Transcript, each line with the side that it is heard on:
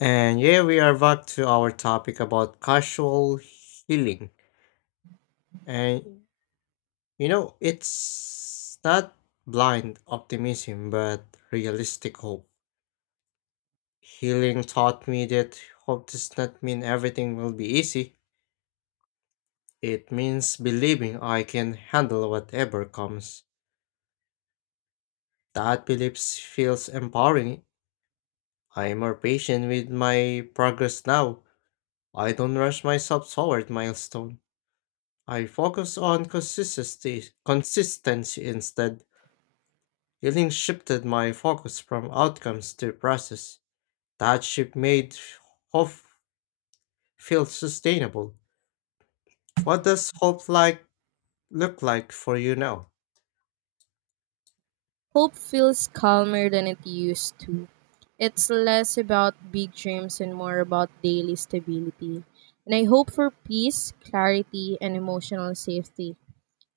left: And yeah, we are back to our topic about casual healing. And you know, it's not blind optimism, but realistic hope. Healing taught me that hope does not mean everything will be easy. It means believing I can handle whatever comes. That belief feels empowering. I am more patient with my progress now. I don't rush myself toward milestone. I focus on consistency instead. Healing shifted my focus from outcomes to process. That shift made hope feel sustainable. What does hope like look like for you now?
right: Hope feels calmer than it used to. It's less about big dreams and more about daily stability. And I hope for peace, clarity, and emotional safety.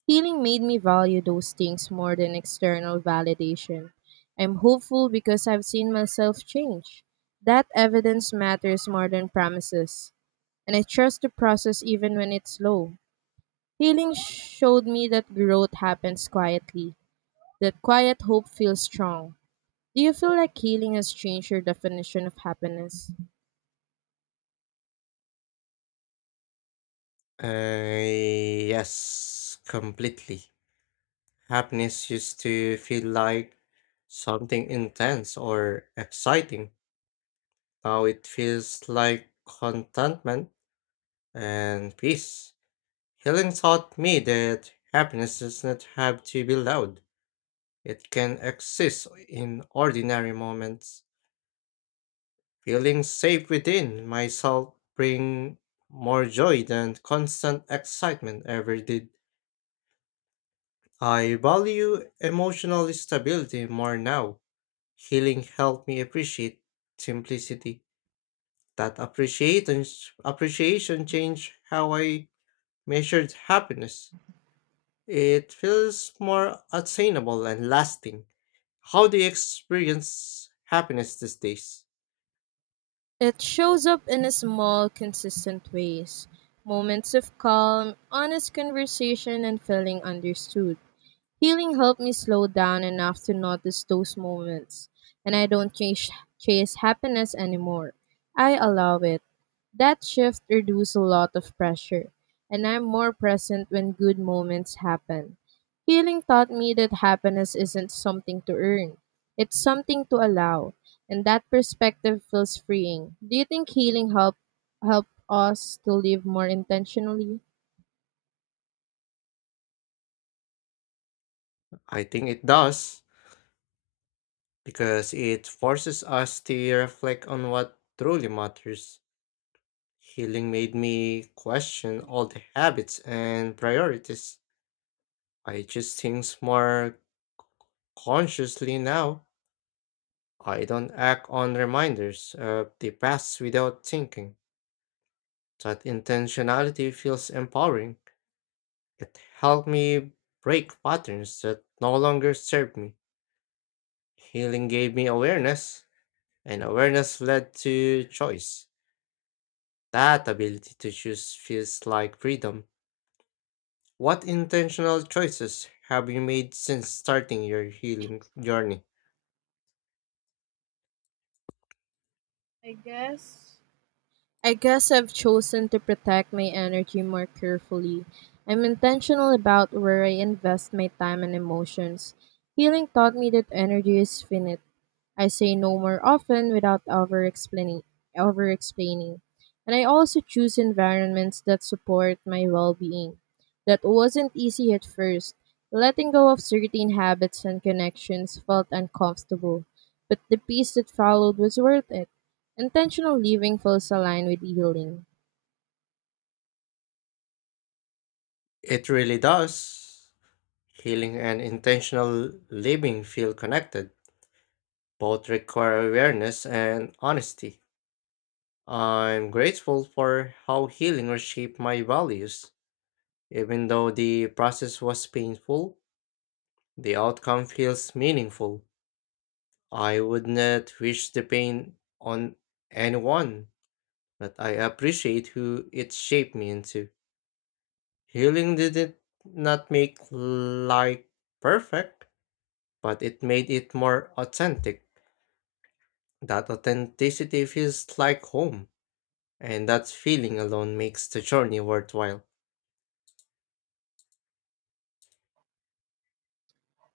right: Healing made me value those things more than external validation. I'm hopeful because I've seen myself change. That evidence matters more than promises. And I trust the process even when it's slow. Healing showed me that growth happens quietly, that quiet hope feels strong. Do you feel like healing has changed your definition of happiness?
left: Yes, completely. Happiness used to feel like something intense or exciting. Now it feels like contentment and peace. Healing taught me that happiness does not have to be loud. It can exist in ordinary moments. Feeling safe within myself bring more joy than constant excitement ever did. I value emotional stability more now. Healing helped me appreciate simplicity. That appreciation changed how I measured happiness. It feels more attainable and lasting. How do you experience happiness these days?
right: It shows up in small, consistent ways, moments of calm, honest conversation, and feeling understood. Healing helped me slow down enough to notice those moments, and I don't chase happiness anymore. I allow it. That shift reduced a lot of pressure, and I'm more present when good moments happen. Healing taught me that happiness isn't something to earn, it's something to allow, and that perspective feels freeing. Do you think healing help us to live more intentionally?
left: I think it does, because it forces us to reflect on what truly matters. Healing made me question all the habits and priorities. I choose things more consciously now. I don't act on reminders of the past without thinking. That intentionality feels empowering. It helped me break patterns that no longer serve me. Healing gave me awareness, and awareness led to choice. That ability to choose feels like freedom. What intentional choices have you made since starting your healing journey?
right: I guess I guess I've chosen to protect my energy more carefully. I'm intentional about where I invest my time and emotions. Healing taught me that energy is finite. I say no more often without over explaining. And I also choose environments that support my well being. That wasn't easy at first. Letting go of certain habits and connections felt uncomfortable, but the peace that followed was worth it. Intentional living feels aligned with healing.
left: It really does. Healing and intentional living feel connected. Both require awareness and honesty. I'm grateful for how healing reshaped my values. Even though the process was painful, the outcome feels meaningful. I would not wish the pain on anyone, but I appreciate who it shaped me into. Healing did it not make life perfect, but it made it more authentic. That authenticity feels like home, and that feeling alone makes the journey worthwhile.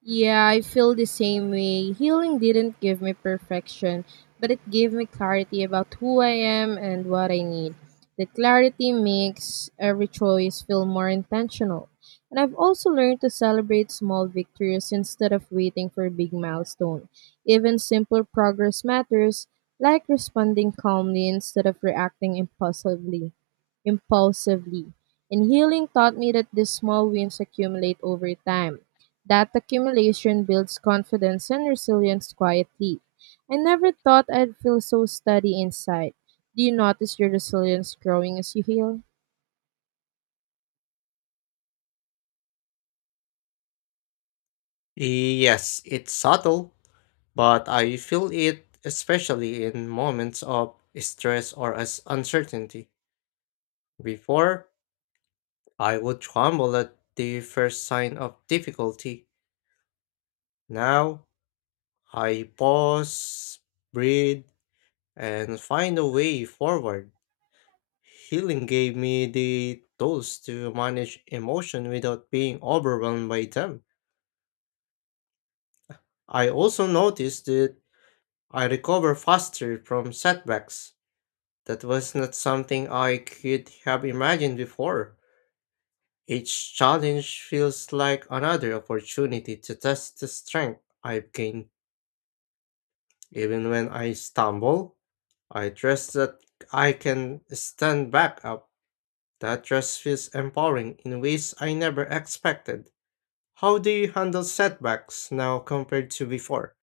right: Yeah, I feel the same way. Healing didn't give me perfection, but it gave me clarity about who I am and what I need. The clarity makes every choice feel more intentional. And I've also learned to celebrate small victories instead of waiting for a big milestone. Even simple progress matters, like responding calmly instead of reacting impulsively. Impulsively. And healing taught me that these small wins accumulate over time. That accumulation builds confidence and resilience quietly. I never thought I'd feel so steady inside. Do you notice your resilience growing as you heal?
left: Yes, it's subtle, but I feel it especially in moments of stress or as uncertainty. Before, I would tremble at the first sign of difficulty. Now I pause, breathe, and find a way forward. Healing gave me the tools to manage emotion without being overwhelmed by them. I also noticed that I recover faster from setbacks. That was not something I could have imagined before. Each challenge feels like another opportunity to test the strength I've gained. Even when I stumble, I trust that I can stand back up. That trust feels empowering in ways I never expected. How do you handle setbacks now compared to before?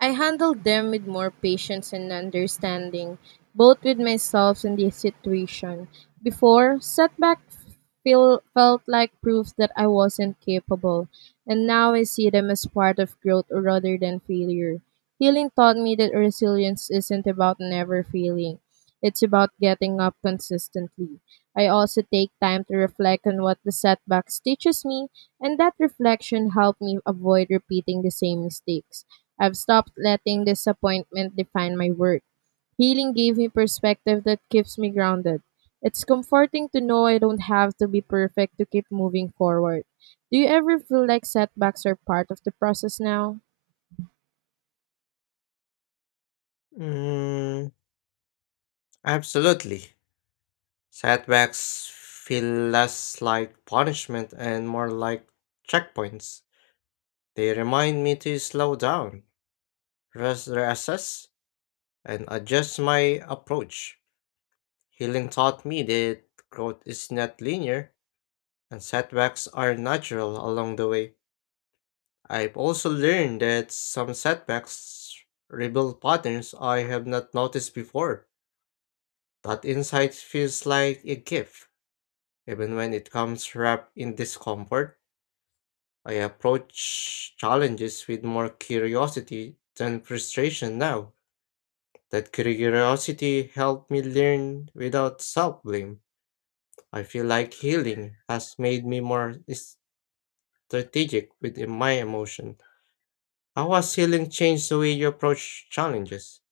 right: I handled them with more patience and understanding, both with myself and the situation. Before, setback felt like proof that I wasn't capable, and now I see them as part of growth rather than failure. Healing taught me that resilience isn't about never failing, it's about getting up consistently. I also take time to reflect on what the setbacks teaches me, and that reflection helped me avoid repeating the same mistakes. I've stopped letting disappointment define my work. Healing gave me perspective that keeps me grounded. It's comforting to know I don't have to be perfect to keep moving forward. Do you ever feel like setbacks are part of the process now?
left: Mm, Absolutely. Setbacks feel less like punishment and more like checkpoints. They remind me to slow down, reassess, and adjust my approach. Healing taught me that growth is not linear, and setbacks are natural along the way. I've also learned that some setbacks reveal patterns I have not noticed before. That insight feels like a gift, even when it comes wrapped in discomfort. I approach challenges with more curiosity than frustration now. That curiosity helped me learn without self blame. I feel like healing has made me more strategic with my emotion. How has healing changed the way you approach challenges?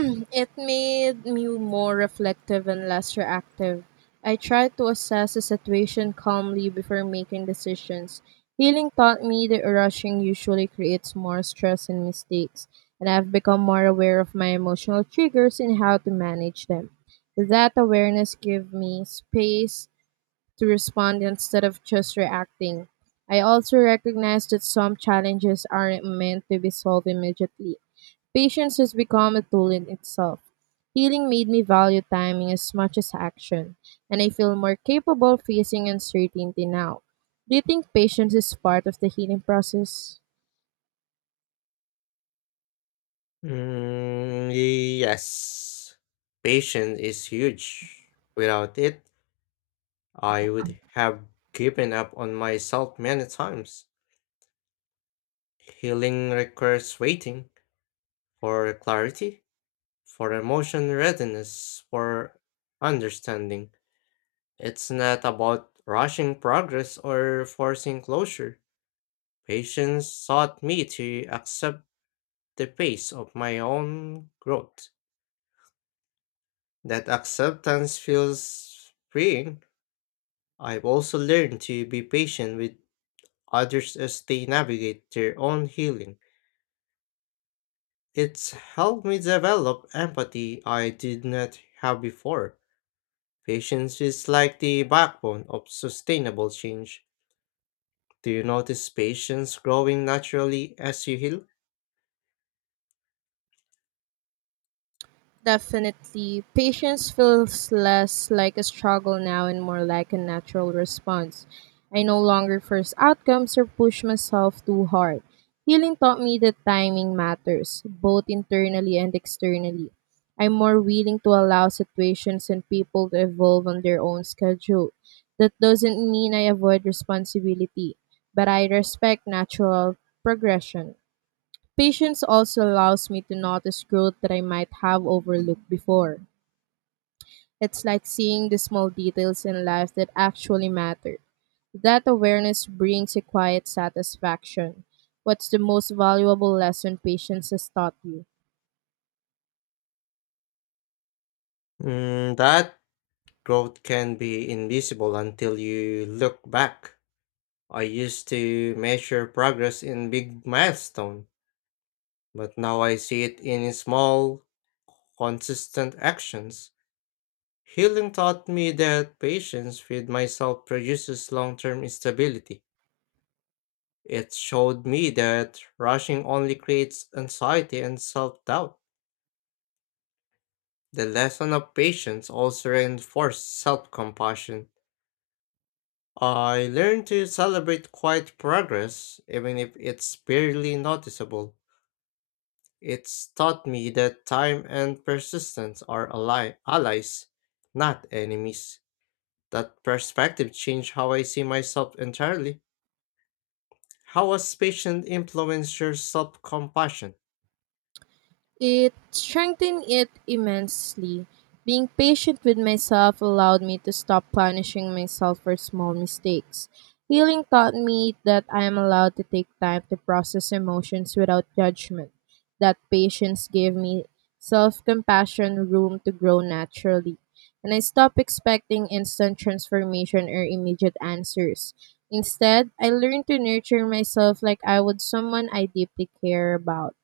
right: It made me more reflective and less reactive. I tried to assess the situation calmly before making decisions. Healing taught me that rushing usually creates more stress and mistakes, and I've become more aware of my emotional triggers and how to manage them. That awareness gave me space to respond instead of just reacting. I also recognize that some challenges aren't meant to be solved immediately. Patience has become a tool in itself. Healing made me value timing as much as action, and I feel more capable facing uncertainty now. Do you think patience is part of the healing process?
left: Yes. Patience is huge. Without it, I would have given up on myself many times. Healing requires waiting for clarity, for emotion readiness, for understanding. It's not about rushing progress or forcing closure. Patience taught me to accept the pace of my own growth. That acceptance feels freeing. I've also learned to be patient with others as they navigate their own healing. It's helped me develop empathy I did not have before. Patience is like the backbone of sustainable change. Do you notice patience growing naturally as you heal?
right: Definitely, patience feels less like a struggle now and more like a natural response. I no longer force outcomes or push myself too hard. Healing taught me that timing matters, both internally and externally. I'm more willing to allow situations and people to evolve on their own schedule. That doesn't mean I avoid responsibility, but I respect natural progression. Patience also allows me to notice growth that I might have overlooked before. It's like seeing the small details in life that actually matter. That awareness brings a quiet satisfaction. What's the most valuable lesson patience has taught you?
left: That growth can be invisible until you look back. I used to measure progress in big milestones. But now I see it in small, consistent actions. Healing taught me that patience with myself produces long term stability. It showed me that rushing only creates anxiety and self doubt. The lesson of patience also reinforced self compassion. I learned to celebrate quiet progress, even if it's barely noticeable. It's taught me that time and persistence are allies, not enemies. That perspective changed how I see myself entirely. How has patience influenced your self compassion?
right: It strengthened it immensely. Being patient with myself allowed me to stop punishing myself for small mistakes. Healing taught me that I am allowed to take time to process emotions without judgment. That patience gave me self compassion room to grow naturally. And I stopped expecting instant transformation or immediate answers. Instead, I learned to nurture myself like I would someone I deeply care about.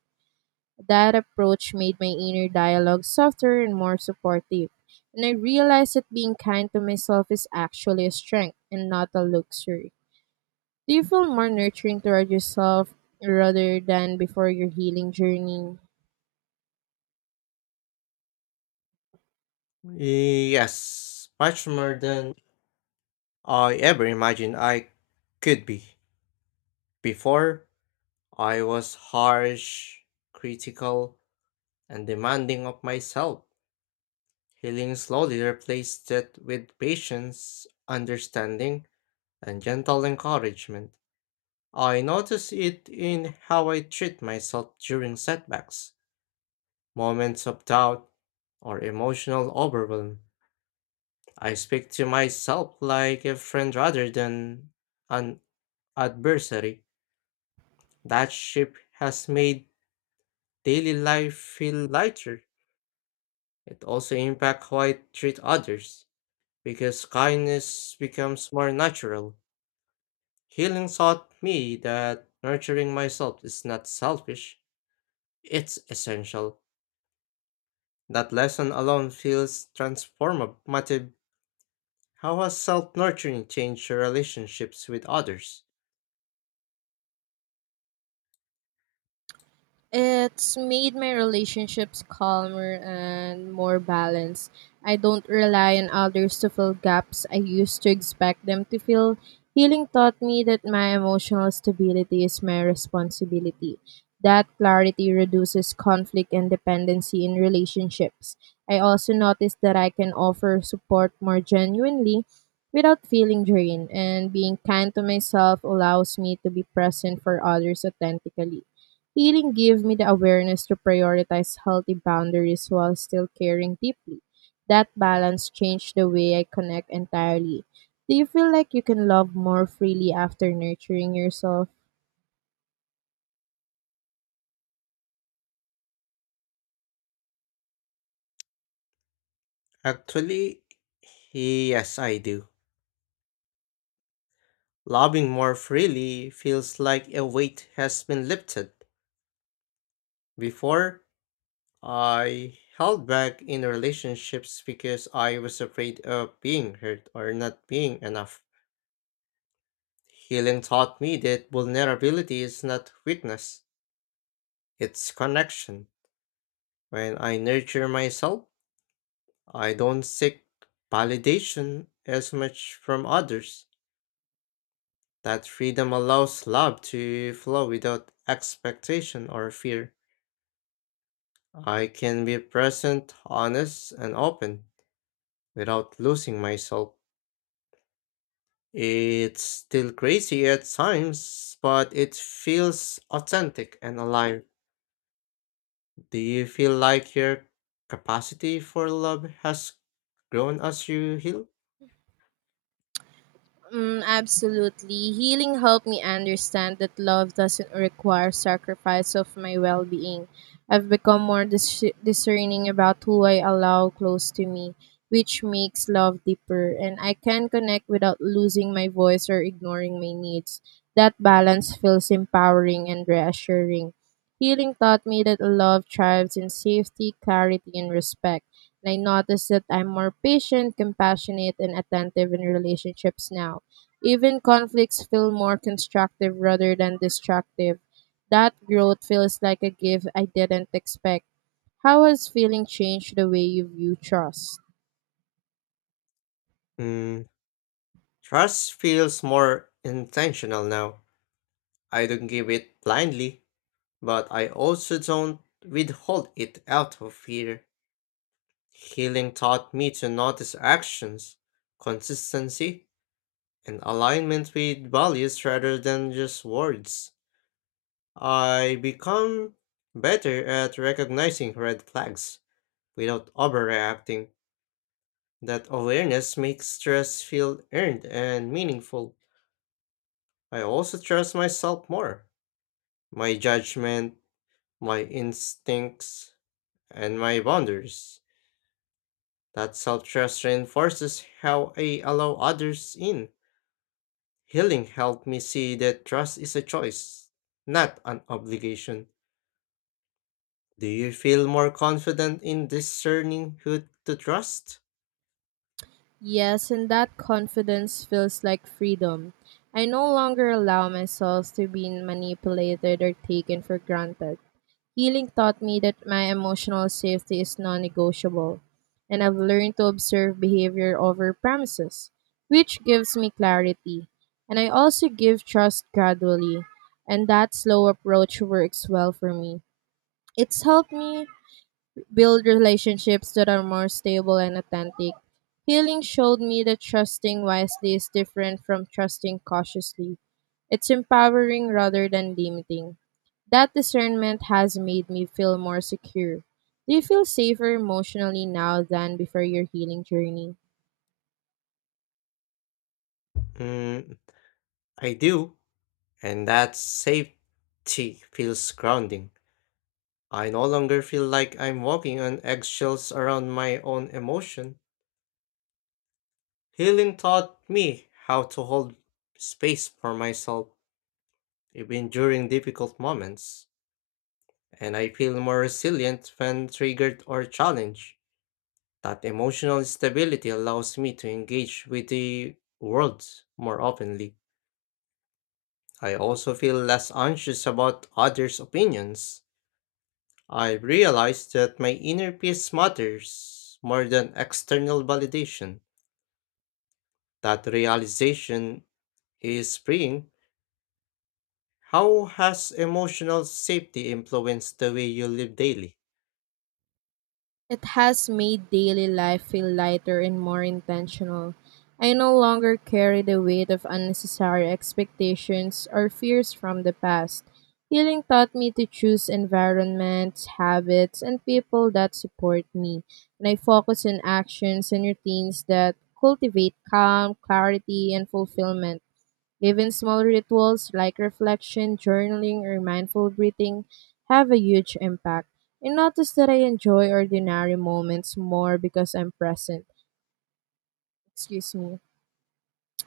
right: That approach made my inner dialogue softer and more supportive. And I realized that being kind to myself is actually a strength and not a luxury. Do you feel more nurturing toward yourself rather than before your healing journey?
left: Yes, much more than I ever imagined I could be. Before, I was harsh, critical, and demanding of myself. Healing slowly replaced that with patience, understanding, and gentle encouragement. I notice it in how I treat myself during setbacks, moments of doubt, or emotional overwhelm. I speak to myself like a friend rather than an adversary. That shift has made daily life feel lighter. It also impacts how I treat others because kindness becomes more natural. Healing taught me that nurturing myself is not selfish, it's essential. That lesson alone feels transformative. How has self nurturing changed your relationships with others?
right: It's made my relationships calmer and more balanced. I don't rely on others to fill gaps I used to expect them to fill. Healing taught me that my emotional stability is my responsibility. That clarity reduces conflict and dependency in relationships. I also noticed that I can offer support more genuinely without feeling drained, and being kind to myself allows me to be present for others authentically. Healing gave me the awareness to prioritize healthy boundaries while still caring deeply. That balance changed the way I connect entirely. Do you feel like you can love more freely after nurturing yourself?
left: Actually, yes, I do. Loving more freely feels like a weight has been lifted. Before, I held back in relationships because I was afraid of being hurt or not being enough. Healing taught me that vulnerability is not weakness, it's connection. When I nurture myself, I don't seek validation as much from others. That freedom allows love to flow without expectation or fear. I can be present, honest, and open without losing myself. It's still crazy at times, but it feels authentic and alive. Do you feel like your capacity for love has grown as you heal?
right: Mm, absolutely. Healing helped me understand that love doesn't require sacrifice of my well being. I've become more discerning about who I allow close to me, which makes love deeper, and I can connect without losing my voice or ignoring my needs. That balance feels empowering and reassuring. Healing taught me that love thrives in safety, clarity, and respect. And I noticed that I'm more patient, compassionate, and attentive in relationships now. Even conflicts feel more constructive rather than destructive. That growth feels like a gift I didn't expect. How has feeling changed the way you view trust?
left: Mm, Trust feels more intentional now. I don't give it blindly, but I also don't withhold it out of fear. Healing taught me to notice actions, consistency, and alignment with values rather than just words. I become better at recognizing red flags without overreacting. That awareness makes stress feel earned and meaningful. I also trust myself more, my judgment, my instincts, and my boundaries. That self trust reinforces how I allow others in. Healing helped me see that trust is a choice, not an obligation. Do you feel more confident in discerning who to trust?
right: Yes, and that confidence feels like freedom. I no longer allow myself to be manipulated or taken for granted. Healing taught me that my emotional safety is non negotiable, and I've learned to observe behavior over promises, which gives me clarity. And I also give trust gradually, and that slow approach works well for me. It's helped me build relationships that are more stable and authentic. Healing showed me that trusting wisely is different from trusting cautiously. It's empowering rather than limiting. That discernment has made me feel more secure. Do you feel safer emotionally now than before your healing journey?
left: Mm, I do, and that safety feels grounding. I no longer feel like I'm walking on eggshells around my own emotion. Healing taught me how to hold space for myself even during difficult moments, and I feel more resilient when triggered or challenged. That emotional stability allows me to engage with the world more openly. I also feel less anxious about others' opinions. I realized that my inner peace matters more than external validation. That realization is freeing. How has emotional safety influenced the way you live daily?
right: It has made daily life feel lighter and more intentional. I no longer carry the weight of unnecessary expectations or fears from the past. Healing taught me to choose environments, habits, and people that support me, and I focus on actions and routines that cultivate calm, clarity, and fulfillment. Even small rituals like reflection, journaling, or mindful breathing have a huge impact. And notice that I enjoy ordinary moments more because I'm present. Excuse me.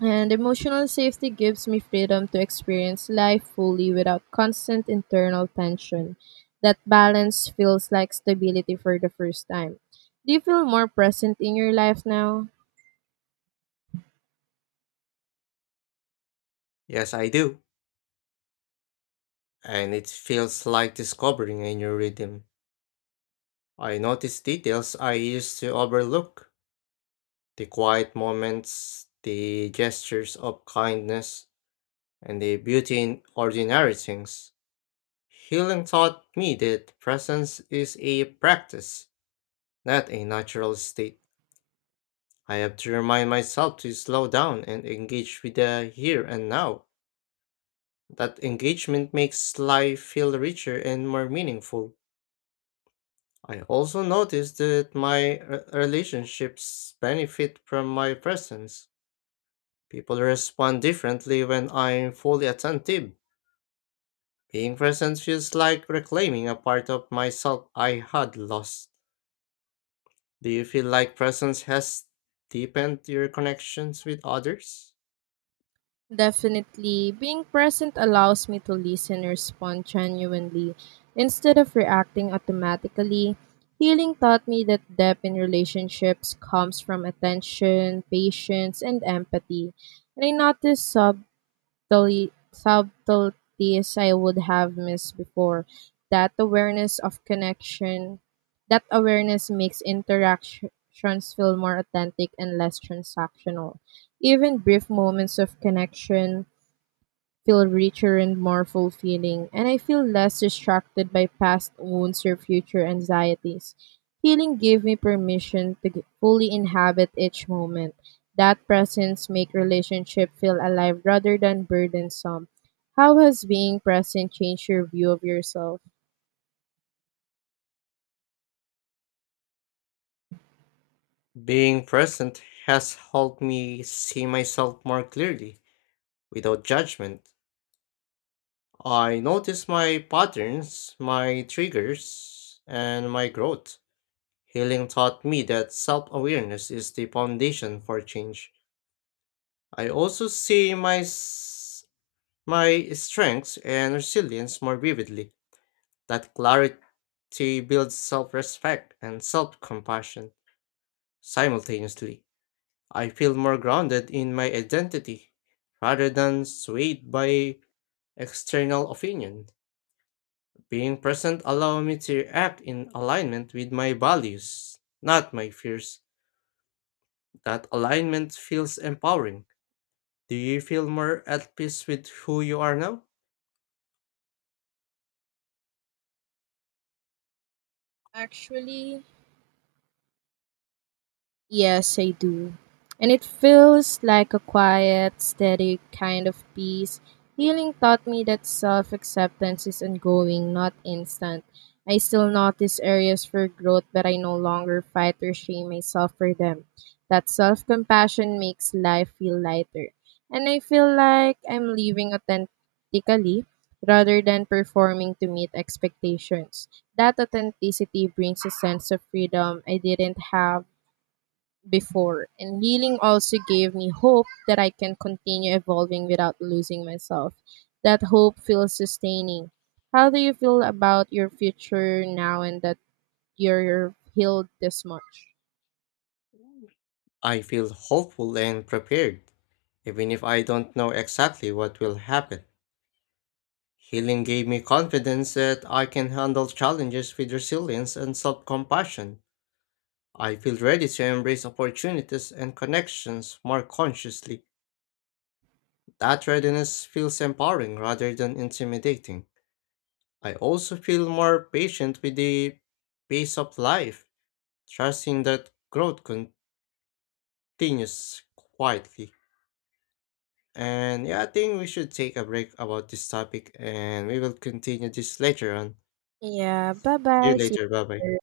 right: And emotional safety gives me freedom to experience life fully without constant internal tension. That balance feels like stability for the first time. Do you feel more present in your life now?
left: Yes, I do. And it feels like discovering a new rhythm. I notice details I used to overlook, the quiet moments, the gestures of kindness, and the beauty in ordinary things. Healing taught me that presence is a practice, not a natural state. I have to remind myself to slow down and engage with the here and now. That engagement makes life feel richer and more meaningful. I also notice that my relationships benefit from my presence. People respond differently when I'm fully attentive. Being present feels like reclaiming a part of myself I had lost. Do you feel like presence has deepened your connections with others?
right: Definitely, being present allows me to listen and respond genuinely instead of reacting automatically. Healing taught me that depth in relationships comes from attention, patience, and empathy. And I noticed subtleties I would have missed before. That awareness of connection, that awareness makes interactions feel more authentic and less transactional. Even brief moments of connection feel richer and more fulfilling, and I feel less distracted by past wounds or future anxieties. Healing gave me permission to fully inhabit each moment. That presence make relationship feel alive rather than burdensome. How has being present changed your view of yourself?
left: Being present has helped me see myself more clearly, without judgment. I notice my patterns, my triggers, and my growth. Healing taught me that self awareness is the foundation for change. I also see my strengths and resilience more vividly. That clarity builds self respect and self compassion simultaneously. I feel more grounded in my identity rather than swayed by external opinion. Being present allow me to act in alignment with my values, not my fears. That alignment feels empowering. Do you feel more at peace with who you are now?
right: Actually, yes, I do. And it feels like a quiet, steady kind of peace. Healing taught me that self acceptance is ongoing, not instant. I still notice areas for growth, but I no longer fight or shame myself for them. That self compassion makes life feel lighter. And I feel like I'm living authentically rather than performing to meet expectations. That authenticity brings a sense of freedom I didn't have before. And healing also gave me hope that I can continue evolving without losing myself. That hope feels sustaining. How do you feel about your future now and that you're healed this much?
left: I feel hopeful and prepared, even if I don't know exactly what will happen. Healing gave me confidence that I can handle challenges with resilience and self compassion. I feel ready to embrace opportunities and connections more consciously. That readiness feels empowering rather than intimidating. I also feel more patient with the pace of life, trusting that growth continues quietly. And yeah, I think we should take a break about this topic and we will continue this later on.
right: Yeah, bye
left: See you
right: bye. See
left: later. Bye
right: you
left: bye.
right: later.